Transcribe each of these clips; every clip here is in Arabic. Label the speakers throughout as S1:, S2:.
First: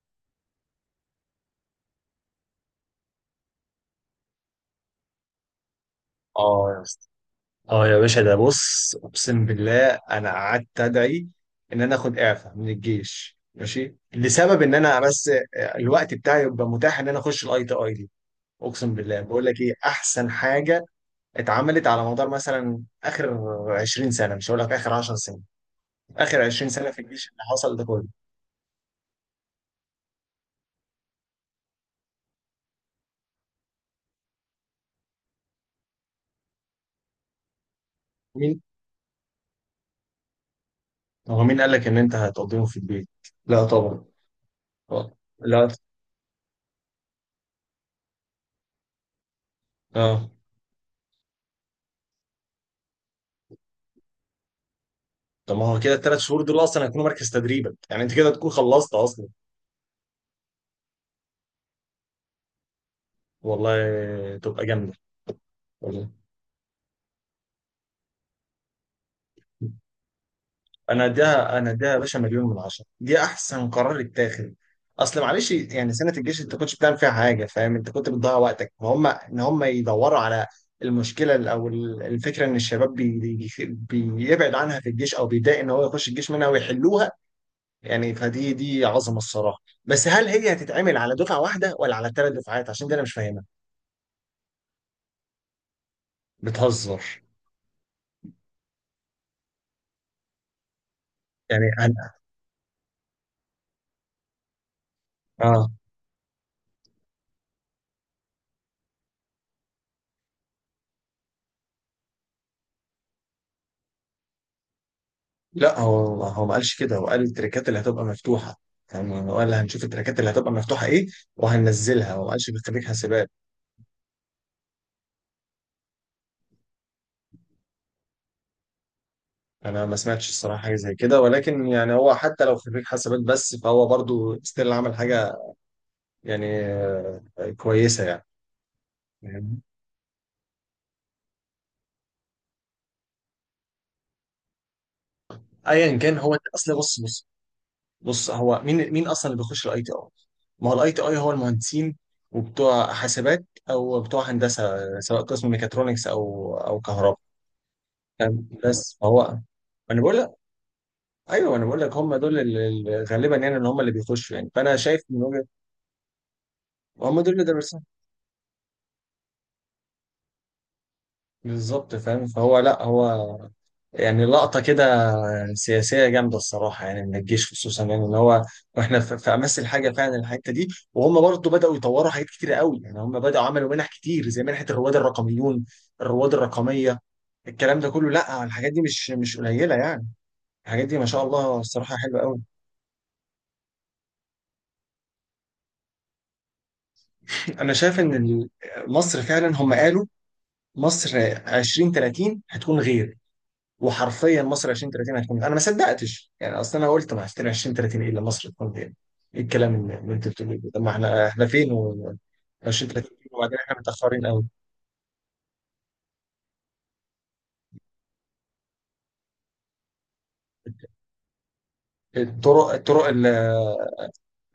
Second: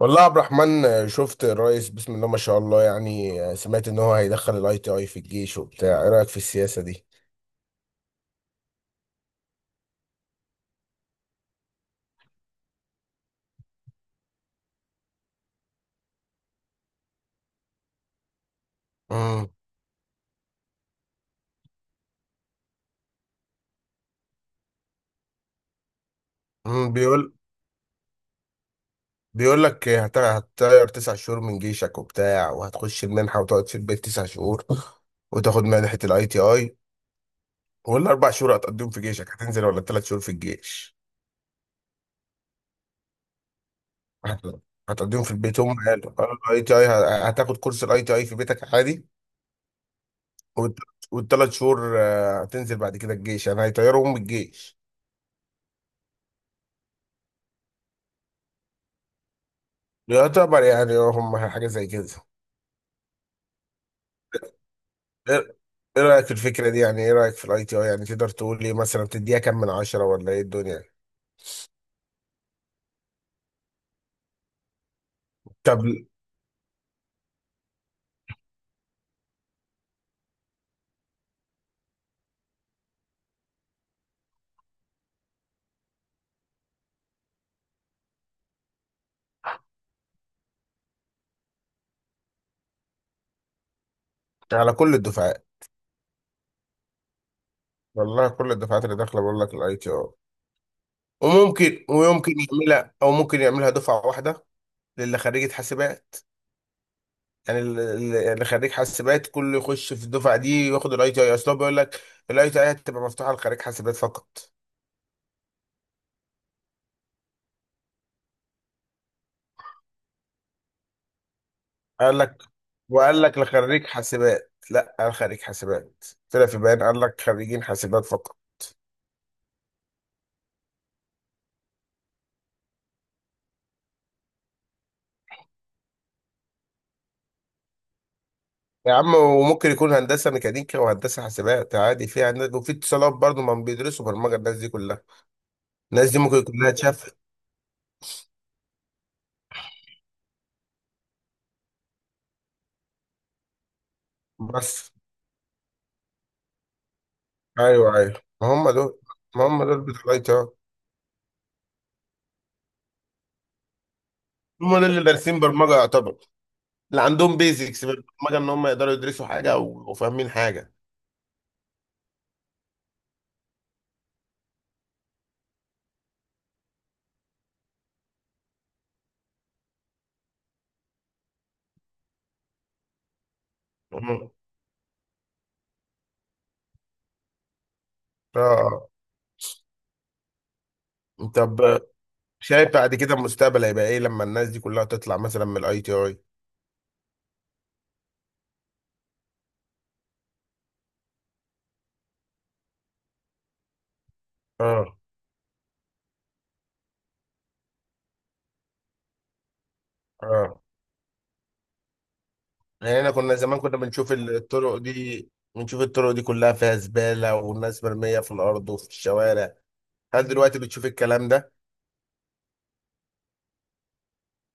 S1: والله يا عبد الرحمن، شفت الرئيس؟ بسم الله ما شاء الله. يعني سمعت ان هو هيدخل الاي تي اي في الجيش وبتاع. ايه رايك في
S2: اه يا
S1: السياسه دي؟
S2: اسطى، اه يا باشا، ده بص، اقسم بالله انا قعدت ادعي ان انا اخد اعفاء من الجيش، ماشي، لسبب ان انا بس الوقت بتاعي يبقى متاح ان انا اخش الاي تي اي دي. اقسم بالله، بقول
S1: امم
S2: لك ايه احسن حاجه اتعملت على مدار مثلا اخر 20 سنه. مش هقول لك اخر 10 سنين، اخر 20 سنه
S1: أمم،
S2: في الجيش
S1: بيقول
S2: اللي حصل ده كله.
S1: بيقول لك هتطير تسع شهور من جيشك وبتاع، وهتخش المنحه وتقعد في البيت تسع شهور وتاخد منحه الاي تي اي. والاربع شهور
S2: مين؟
S1: هتقضيهم في جيشك، هتنزل؟ ولا الثلاث شهور في الجيش؟
S2: هو مين قال لك ان انت هتقضيهم في البيت؟ لا طبعا.
S1: هت-
S2: آه.
S1: هتقضيهم في البيت.
S2: لا.
S1: هم قالوا الاي تي اي. هتاخد كورس الاي تي اي في بيتك عادي.
S2: اه،
S1: والثلاث شهور هتنزل بعد كده الجيش. يعني هيطيروا من الجيش
S2: طب ما هو كده الثلاث شهور دول اصلا هيكونوا مركز تدريبك، يعني انت كده تكون خلصت اصلا.
S1: يعتبر، يعني هم حاجة زي كده.
S2: والله تبقى جامدة.
S1: ايه؟ إيه
S2: والله
S1: رأيك في الفكرة دي؟ يعني ايه رأيك في الاي تي اي؟ يعني تقدر تقول لي مثلا تديها كام من عشرة ولا ايه الدنيا؟
S2: انا اديها، انا اديها يا باشا مليون من عشرة، دي احسن قرار اتاخد. اصل معلش
S1: طب
S2: يعني سنة الجيش انت كنتش بتعمل فيها حاجة، فاهم؟ انت كنت بتضيع وقتك، فهم ان هم يدوروا على المشكلة، او الفكرة ان الشباب بيبعد عنها في الجيش، او بيضايق ان هو يخش الجيش منها ويحلوها. يعني فدي عظمة الصراحة. بس هل هي هتتعمل على دفعة واحدة ولا على ثلاث دفعات؟ عشان دي انا مش فاهمها.
S1: على كل الدفعات.
S2: بتهزر؟
S1: والله كل الدفعات اللي داخلة بقول لك الاي تي اي،
S2: يعني
S1: وممكن
S2: انا
S1: ويمكن يعملها، او ممكن يعملها دفعة واحدة للي خريجة
S2: اه،
S1: حاسبات. يعني اللي خريج حاسبات كله يخش في الدفعة دي وياخد الاي تي اي، اصل هو بيقول لك الاي تي اي هتبقى مفتوحة لخريج حاسبات فقط.
S2: لا، هو ما قالش كده، هو قال التريكات اللي هتبقى مفتوحه. يعني هو قال هنشوف التريكات اللي هتبقى مفتوحه ايه وهننزلها،
S1: قال
S2: هو ما
S1: لك،
S2: قالش في خريج
S1: وقال
S2: حاسبات.
S1: لك لخريج حاسبات. لا، قال خريج حاسبات. طلع في بيان قال لك خريجين حاسبات فقط.
S2: انا ما سمعتش الصراحه حاجه زي كده، ولكن يعني هو حتى لو خريج حاسبات بس، فهو برضو ستيل عمل حاجه يعني كويسه يعني.
S1: يا عم
S2: فاهمني؟
S1: وممكن يكون هندسه ميكانيكا وهندسه حاسبات عادي، في هندسة وفي اتصالات برضه، ما بيدرسوا برمجه الناس دي كلها؟
S2: ايا
S1: الناس
S2: كان،
S1: دي
S2: هو
S1: ممكن كلها
S2: اصل بص،
S1: اتشافت.
S2: بص هو مين اصلا اللي بيخش الاي تي اي؟ ما هو الاي تي اي هو المهندسين وبتوع حاسبات، او بتوع هندسه
S1: بس
S2: سواء قسم ميكاترونكس او كهرباء.
S1: ايوه ايوه، ما
S2: تمام؟
S1: هم
S2: بس
S1: دول.
S2: هو
S1: ما هم دول
S2: انا
S1: بتوع.
S2: بقول،
S1: اه.
S2: ايوه انا بقول لك هم دول اللي غالبا يعني اللي هم اللي بيخشوا، يعني
S1: هم
S2: فانا
S1: دول
S2: شايف
S1: اللي
S2: من
S1: دارسين
S2: وجهه.
S1: برمجه يعتبر، اللي
S2: هم دول
S1: عندهم
S2: اللي درسوها
S1: بيزكس بالبرمجه ان هم يقدروا يدرسوا حاجه وفاهمين حاجه.
S2: بالظبط، فاهم؟ فهو لا هو يعني لقطه كده سياسيه جامده الصراحه، يعني من الجيش خصوصا، يعني ان هو واحنا في امس الحاجه فعلا الحته دي. وهم برضه بداوا يطوروا حاجات كتير قوي، يعني هم بداوا عملوا منح كتير
S1: مم.
S2: زي منحه الرواد الرقميون، الرواد الرقميه. الكلام ده كله، لا، الحاجات دي
S1: اه.
S2: مش قليله يعني. الحاجات دي ما شاء الله
S1: طب
S2: الصراحه حلوه قوي.
S1: شايف بعد كده المستقبل هيبقى ايه لما الناس دي كلها تطلع مثلا من الاي تي اي؟
S2: انا شايف ان مصر فعلا هم قالوا مصر 2030 هتكون غير، وحرفيا مصر
S1: اه
S2: 2030 هتكون. انا ما صدقتش يعني، اصل انا قلت ما 2030 ايه اللي مصر تكون غير؟ ايه الكلام اللي انت بتقوله
S1: اه.
S2: ده؟ طب ما احنا، احنا فين و
S1: يعني
S2: 2030
S1: احنا كنا
S2: وبعدين
S1: زمان كنا
S2: احنا
S1: بنشوف
S2: متاخرين قوي.
S1: الطرق دي، بنشوف الطرق دي كلها فيها زبالة والناس مرمية في الارض وفي الشوارع. هل دلوقتي بتشوف الكلام ده؟
S2: الطرق،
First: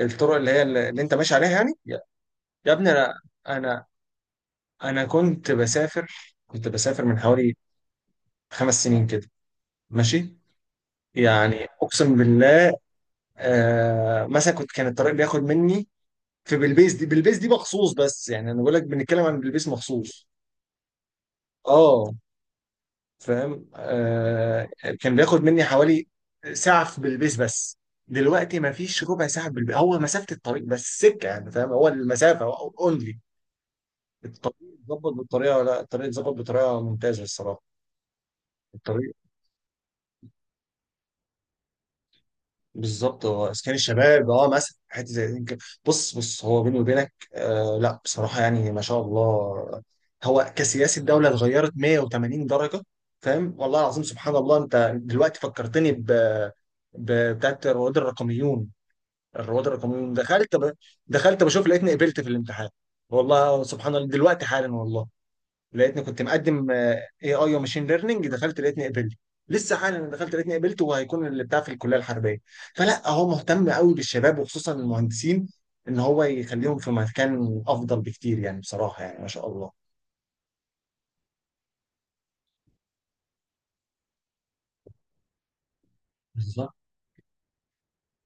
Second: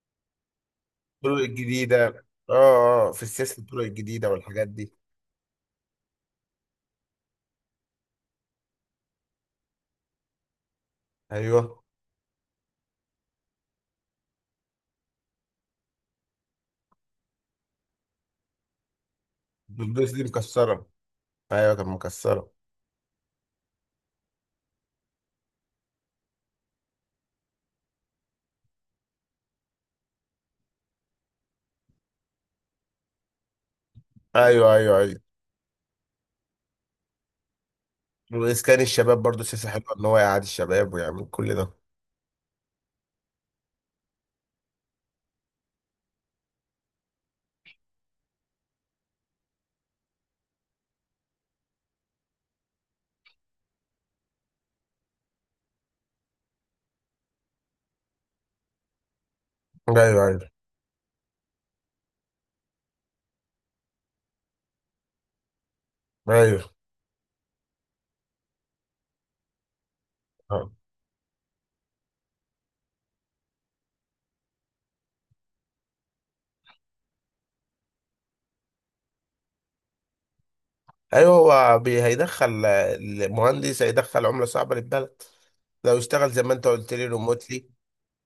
S2: الطرق اللي هي اللي انت ماشي
S1: الطرق
S2: عليها يعني، يا
S1: الجديدة اه
S2: يا ابني
S1: اه
S2: انا،
S1: في السياسة، الطرق
S2: انا
S1: الجديدة والحاجات دي.
S2: انا كنت بسافر، كنت بسافر من حوالي خمس سنين كده، ماشي، يعني
S1: ايوه.
S2: اقسم بالله، آه. مثلا كنت، كان الطريق بياخد مني في بلبيس، دي بلبيس دي مخصوص، بس يعني انا بقول لك بنتكلم عن بلبيس
S1: البلدوز دي
S2: مخصوص.
S1: مكسرة، ايوه كانت
S2: اه،
S1: مكسرة.
S2: فاهم. آه، كان بياخد مني حوالي ساعة في بلبيس بس، دلوقتي ما فيش ربع ساعة في بلبيس. هو مسافة الطريق بس سكة، يعني فاهم، هو المسافة اونلي الطريق
S1: ايوه ايوه
S2: اتظبط
S1: ايوه.
S2: بالطريقة، لا الطريق اتظبط بطريقة ممتازة الصراحة.
S1: واسكان
S2: الطريق
S1: الشباب برضو سياسة حلوة، ان هو يقعد الشباب ويعمل كل ده.
S2: بالظبط، هو اسكان الشباب اه مثلا، حته زي دي كده. بص هو بيني وبينك آه، لا بصراحه يعني ما شاء الله، هو كسياسه الدوله اتغيرت 180 درجه. فاهم؟ والله العظيم سبحان الله. انت دلوقتي فكرتني بتاعت رواد الرقميون. الرواد الرقميون،
S1: ايوه ايوه
S2: دخلت ب... دخلت بشوف لقيتني قبلت في الامتحان. والله سبحان الله، دلوقتي حالا والله، لقيتني كنت
S1: ايوه
S2: مقدم اي اي وماشين ليرنينج، دخلت لقيتني قبلت. لسه حالا دخلت لقيتني قبلت، وهيكون اللي بتاع في الكليه الحربيه. فلا، هو مهتم قوي بالشباب وخصوصا المهندسين، ان هو يخليهم في مكان افضل بكتير، يعني بصراحه، يعني ما شاء الله.
S1: ايوه. هو هيدخل المهندس، هيدخل عمله صعبه للبلد لو اشتغل زي ما انت
S2: بالظبط.
S1: قلت لي ريموتلي،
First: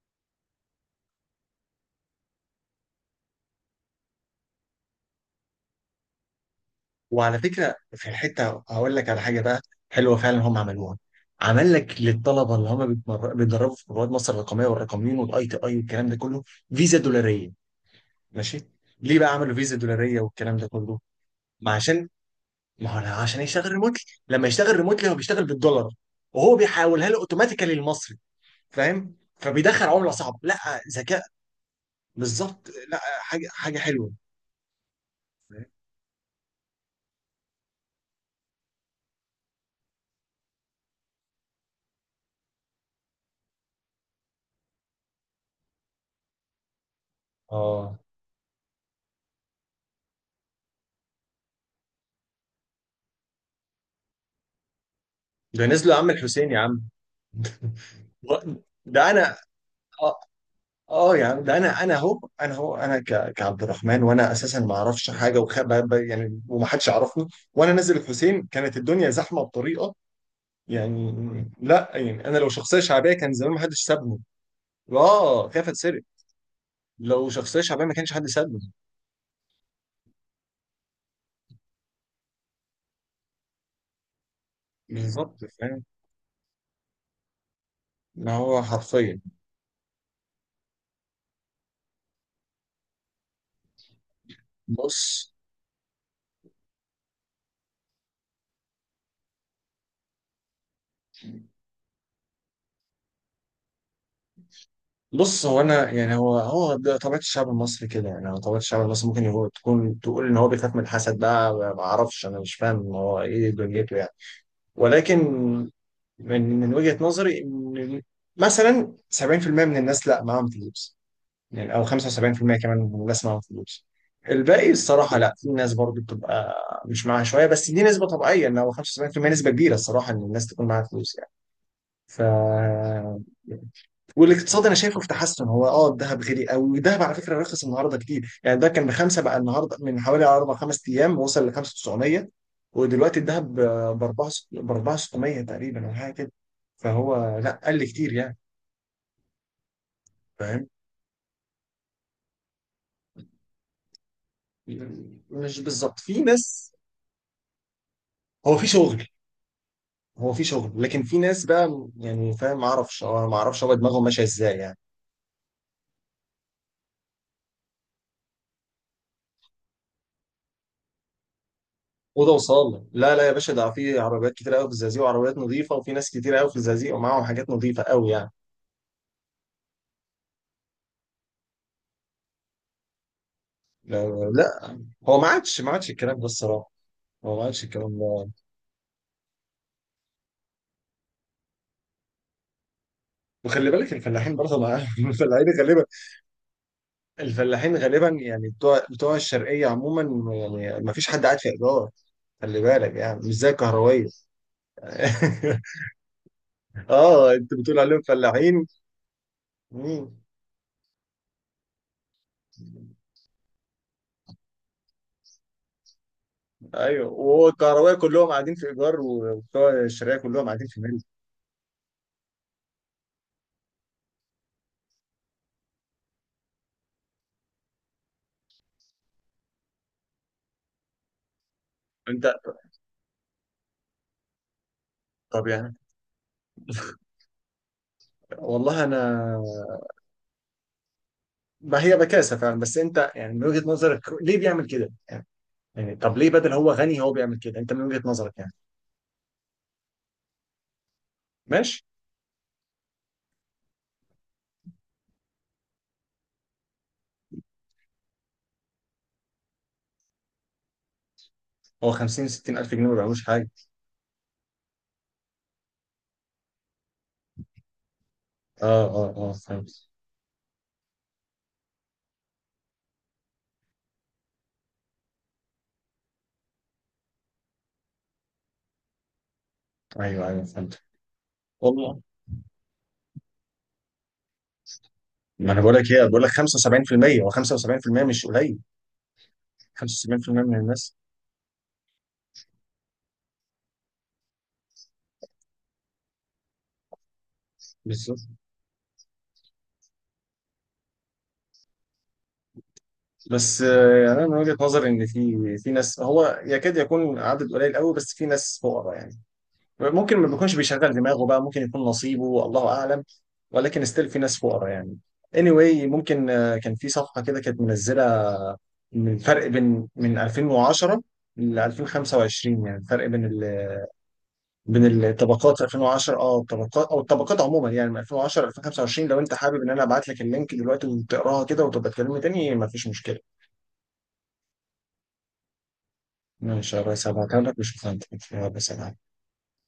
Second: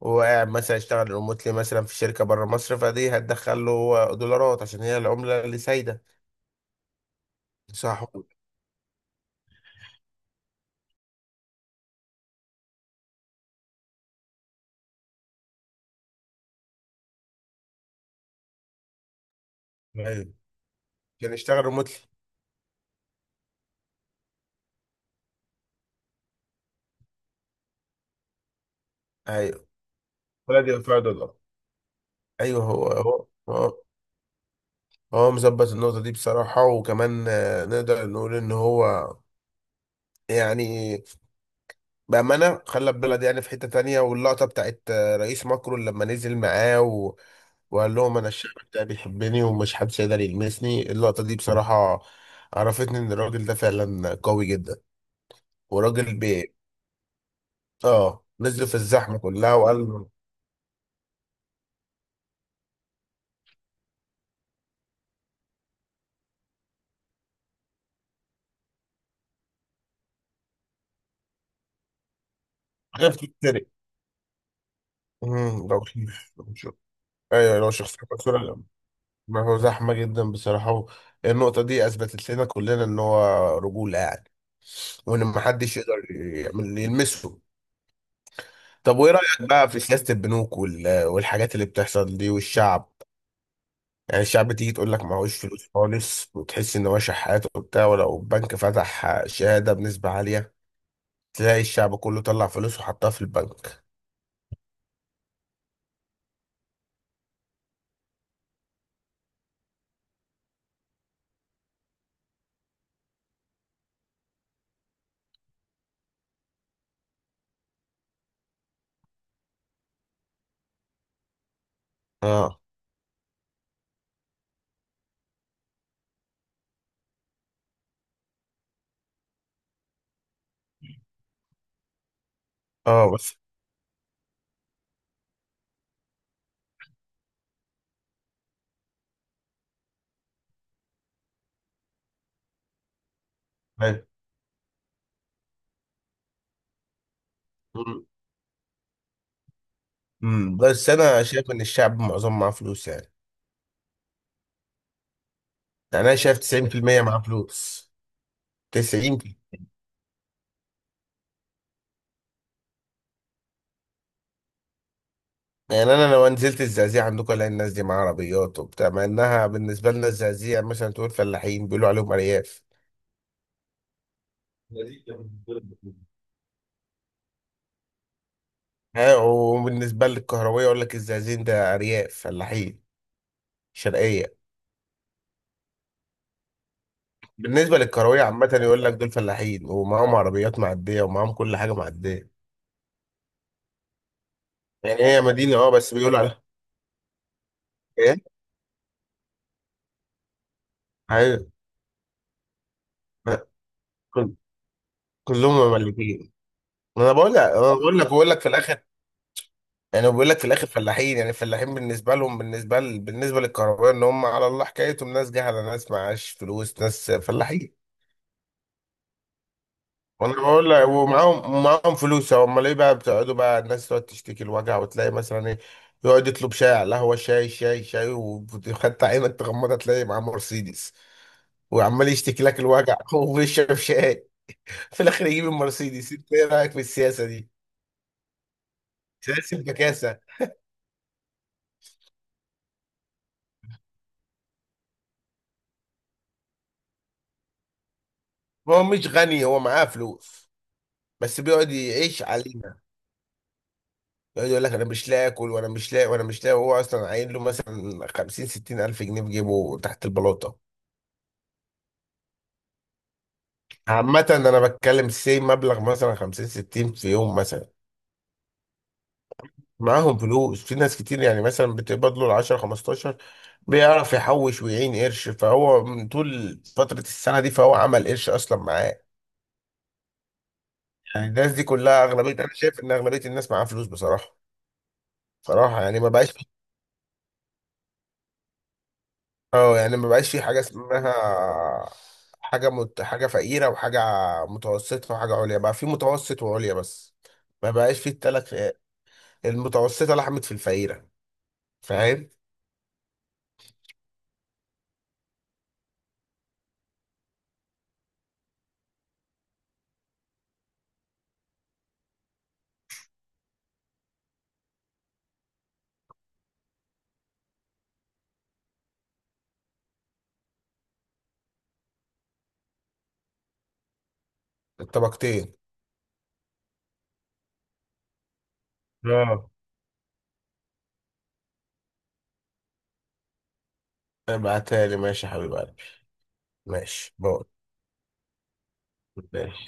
S1: وقاعد مثلا يشتغل ريموتلي مثلا في شركه بره مصر، فدي هتدخل له دولارات عشان هي العمله اللي سايده.
S2: وعلى فكره
S1: صح.
S2: في الحته هقول لك على حاجه بقى حلوه فعلا هم عملوها. عمل لك للطلبه اللي هم بيتدربوا في رواد مصر الرقميه والرقميين والاي تي اي والكلام ده كله، فيزا دولاريه. ماشي. ليه بقى عملوا فيزا دولاريه
S1: ايوه،
S2: والكلام ده كله؟
S1: عشان يشتغل
S2: ما
S1: ريموتلي.
S2: عشان، ما هو لا، عشان يشتغل ريموتلي. لما يشتغل ريموتلي هو بيشتغل بالدولار، وهو بيحولها له اوتوماتيكالي المصري، فاهم؟
S1: ايوه،
S2: فبيدخل عمله صعبه، لا
S1: ولا دي فيها
S2: ذكاء.
S1: دولار. ايوه
S2: بالظبط،
S1: هو
S2: لا
S1: هو
S2: حاجه، حاجه
S1: هو.
S2: حلوه.
S1: هو
S2: فاهم؟
S1: مظبط النقطه دي بصراحه. وكمان نقدر نقول ان هو يعني بأمانة خلى البلد يعني في حتة تانية. واللقطة بتاعت رئيس ماكرون لما نزل معاه و... وقال
S2: اه،
S1: لهم أنا الشعب بتاعي بيحبني ومش محدش يقدر يلمسني. اللقطة دي بصراحة عرفتني إن الراجل ده فعلا قوي جدا.
S2: ده نزلوا يا عم
S1: وراجل
S2: الحسين، يا عم
S1: آه نزل في
S2: ده
S1: الزحمة
S2: انا،
S1: كلها وقال
S2: اه. آه يا عم، ده انا، انا اهو انا كعبد الرحمن، وانا اساسا ما اعرفش حاجه، وخ... يعني ومحدش يعرفني، وانا نازل الحسين كانت الدنيا زحمه بطريقه، يعني لا، يعني انا لو شخصيه
S1: حاجة
S2: شعبيه كان زمان ما
S1: بتتسرق.
S2: حدش سابني. اه خايف
S1: لو
S2: اتسرق.
S1: لو
S2: لو
S1: أيوه
S2: شخصية
S1: لو
S2: شعبية ما
S1: شخصية
S2: كانش حد سابه.
S1: مكسورة. ما هو زحمة جدا بصراحة. النقطة دي أثبتت لنا كلنا إن هو رجولة يعني.
S2: امم،
S1: وإن
S2: بالظبط
S1: محدش
S2: فاهم،
S1: يقدر يلمسه.
S2: اللي هو
S1: طب وايه
S2: حرفيا.
S1: رأيك بقى في سياسة البنوك والحاجات اللي بتحصل دي والشعب؟ يعني الشعب تيجي تقول لك
S2: بص
S1: معهوش فلوس خالص، وتحس ان هو شحات وبتاع. ولو البنك فتح شهادة بنسبة عالية تلاقي الشعب كله طلع فلوس وحطها في البنك.
S2: بص هو انا يعني، هو ده طبيعة الشعب المصري كده، يعني هو طبيعة الشعب المصري، ممكن هو تكون تقول ان هو بيخاف من الحسد بقى، ما اعرفش انا، مش فاهم هو ايه دنيته يعني. ولكن من وجهة نظري ان مثلا 70% من الناس لا معاهم فلوس، يعني او 75%
S1: اه
S2: كمان من الناس معاهم فلوس. الباقي الصراحه، لا، في ناس برضو بتبقى مش معاها شويه، بس دي نسبه طبيعيه ان هو 75% نسبه كبيره الصراحه، ان الناس تكون معاها فلوس يعني. ف،
S1: اه بس.
S2: والاقتصاد انا شايفه في تحسن. هو اه، الذهب غالي قوي، والذهب على فكره رخص النهارده كتير، يعني ده كان بخمسه بقى النهارده، من حوالي اربع خمس ايام وصل ل 5900، ودلوقتي الذهب ب
S1: أيوة.
S2: 4 ب 4600 تقريبا او حاجه كده، فهو لا قل
S1: مم.
S2: كتير يعني.
S1: مم.
S2: فاهم؟
S1: بس انا شايف ان الشعب معظم معاه فلوس يعني.
S2: مش بالظبط،
S1: يعني انا
S2: في
S1: شايف
S2: ناس
S1: 90% معاه فلوس.
S2: هو في شغل،
S1: 90.
S2: هو في شغل لكن في ناس بقى يعني، فاهم؟ ما اعرفش، أو أنا ما اعرفش هو دماغهم ماشيه ازاي يعني.
S1: يعني انا لو نزلت الزقازيق عندكم الاقي الناس دي معاها عربيات وبتاع، مع انها بالنسبه لنا الزقازيق يعني مثلا تقول فلاحين، بيقولوا عليهم
S2: اوضه
S1: ارياف.
S2: وصاله. لا لا يا باشا، ده في عربيات كتير قوي في الزقازيق، وعربيات نظيفه، وفي ناس كتير قوي في الزقازيق ومعاهم حاجات نظيفه قوي يعني.
S1: ها، وبالنسبة للكهروية يقول لك الزقازيق ده أرياف فلاحين
S2: لا،
S1: شرقية.
S2: لا، هو ما عادش، ما عادش الكلام ده الصراحه. هو ما عادش
S1: بالنسبة
S2: الكلام
S1: للكهروية
S2: ده.
S1: عامة يقول لك دول فلاحين ومعاهم عربيات معدية ومعاهم كل حاجة معدية.
S2: وخلي بالك الفلاحين برضه
S1: يعني هي
S2: الفلاحين
S1: مدينة اه
S2: غالبا،
S1: بس بيقولوا عليها
S2: الفلاحين غالبا
S1: ايه؟
S2: يعني بتوع الشرقيه عموما، يعني ما فيش حد قاعد
S1: أيوة،
S2: في ايجار. خلي بالك يعني مش زي الكهروية
S1: كل- كلهم مملكين. أنا بقول
S2: اه
S1: لك،
S2: انت
S1: أنا
S2: بتقول
S1: بقول
S2: عليهم
S1: لك، بقول لك في
S2: فلاحين.
S1: الآخر، يعني
S2: مم.
S1: بقول لك في الآخر فلاحين. يعني الفلاحين بالنسبة لهم، بالنسبة ل... بالنسبة للكهروية، إن هم على الله حكايتهم ناس جهلة، ناس معاش فلوس، ناس
S2: ايوه، وهو
S1: فلاحين.
S2: الكهربائي كلهم قاعدين في ايجار وبتوع الشركه
S1: وانا
S2: كلهم قاعدين
S1: بقول
S2: في
S1: لك
S2: ملك.
S1: ومعاهم، معاهم فلوس امال ايه بقى؟ بتقعدوا بقى، الناس تقعد تشتكي الوجع وتلاقي مثلا ايه، يقعد يطلب شاي على القهوه، شاي شاي شاي، وخدت عينك تغمضها تلاقي معاه مرسيدس، وعمال
S2: انت؟
S1: يشتكي لك الوجع وبيشرب شاي. في الاخر يجيب
S2: طب يعني
S1: المرسيدس. انت ايه رايك في السياسه دي؟
S2: والله انا،
S1: سياسه البكاسه.
S2: ما هي بكاسه فعلا، بس انت يعني من وجهه نظرك ليه بيعمل كده؟ يعني، يعني طب ليه بدل هو غني هو بيعمل كده؟ انت من وجهه نظرك يعني.
S1: ما هو مش غني، هو معاه فلوس، بس بيقعد
S2: ماشي.
S1: يعيش علينا. يقعد يقول لك انا مش لاقي اكل، وانا مش لاقي وانا مش لاقي، وهو اصلا عاين له مثلا 50 60 الف جنيه في جيبه تحت البلاطه.
S2: هو 50 60 الف جنيه ما بيعملوش حاجه.
S1: عامة أنا بتكلم سي مبلغ مثلا 50 60 في يوم مثلا.
S2: اه اه، فهمت.
S1: معاهم فلوس في ناس كتير، يعني مثلا بتقبض له 10 15، بيعرف يحوش ويعين قرش، فهو من طول فترة السنة دي فهو عمل قرش أصلا معاه.
S2: ايوه ايوه فهمت.
S1: يعني الناس دي
S2: والله،
S1: كلها أغلبية، أنا شايف إن أغلبية الناس معاها فلوس بصراحة.
S2: ما انا بقول
S1: بصراحة
S2: لك
S1: يعني
S2: ايه،
S1: ما
S2: بقول لك
S1: بقاش،
S2: 75%. هو 75% مش قليل،
S1: أه يعني ما بقاش
S2: 75%
S1: في
S2: من
S1: حاجة
S2: الناس
S1: اسمها حاجة حاجة فقيرة وحاجة متوسطة وحاجة عليا، بقى في متوسط وعليا بس. ما بقاش في
S2: بالظبط.
S1: التلات فئات، المتوسطة لحمت في الفقيرة، فاهم؟
S2: بس يعني انا من وجهة نظري ان في ناس، هو يكاد يكون عدد قليل قوي، بس في ناس فقراء يعني. ممكن ما بيكونش بيشغل دماغه بقى، ممكن يكون نصيبه الله اعلم، ولكن ستيل في ناس فقراء يعني. anyway، ممكن كان في صفحة كده كانت منزلة من الفرق بين من 2010 ل 2025، يعني الفرق بين ال... بين
S1: الطبقتين،
S2: الطبقات 2010، اه، الطبقات او الطبقات عموما، يعني من 2010 ل 2025. لو انت
S1: اه
S2: حابب ان انا ابعت لك اللينك دلوقتي وتقراها كده وتبقى تكلمني تاني، مفيش مشكلة.
S1: ابعتها لي ماشي يا حبيب قلبي.
S2: ماشي، هبقى
S1: ماشي
S2: أسألها
S1: بقول،
S2: لك وأشوف هتكون فيها بس.
S1: ماشي.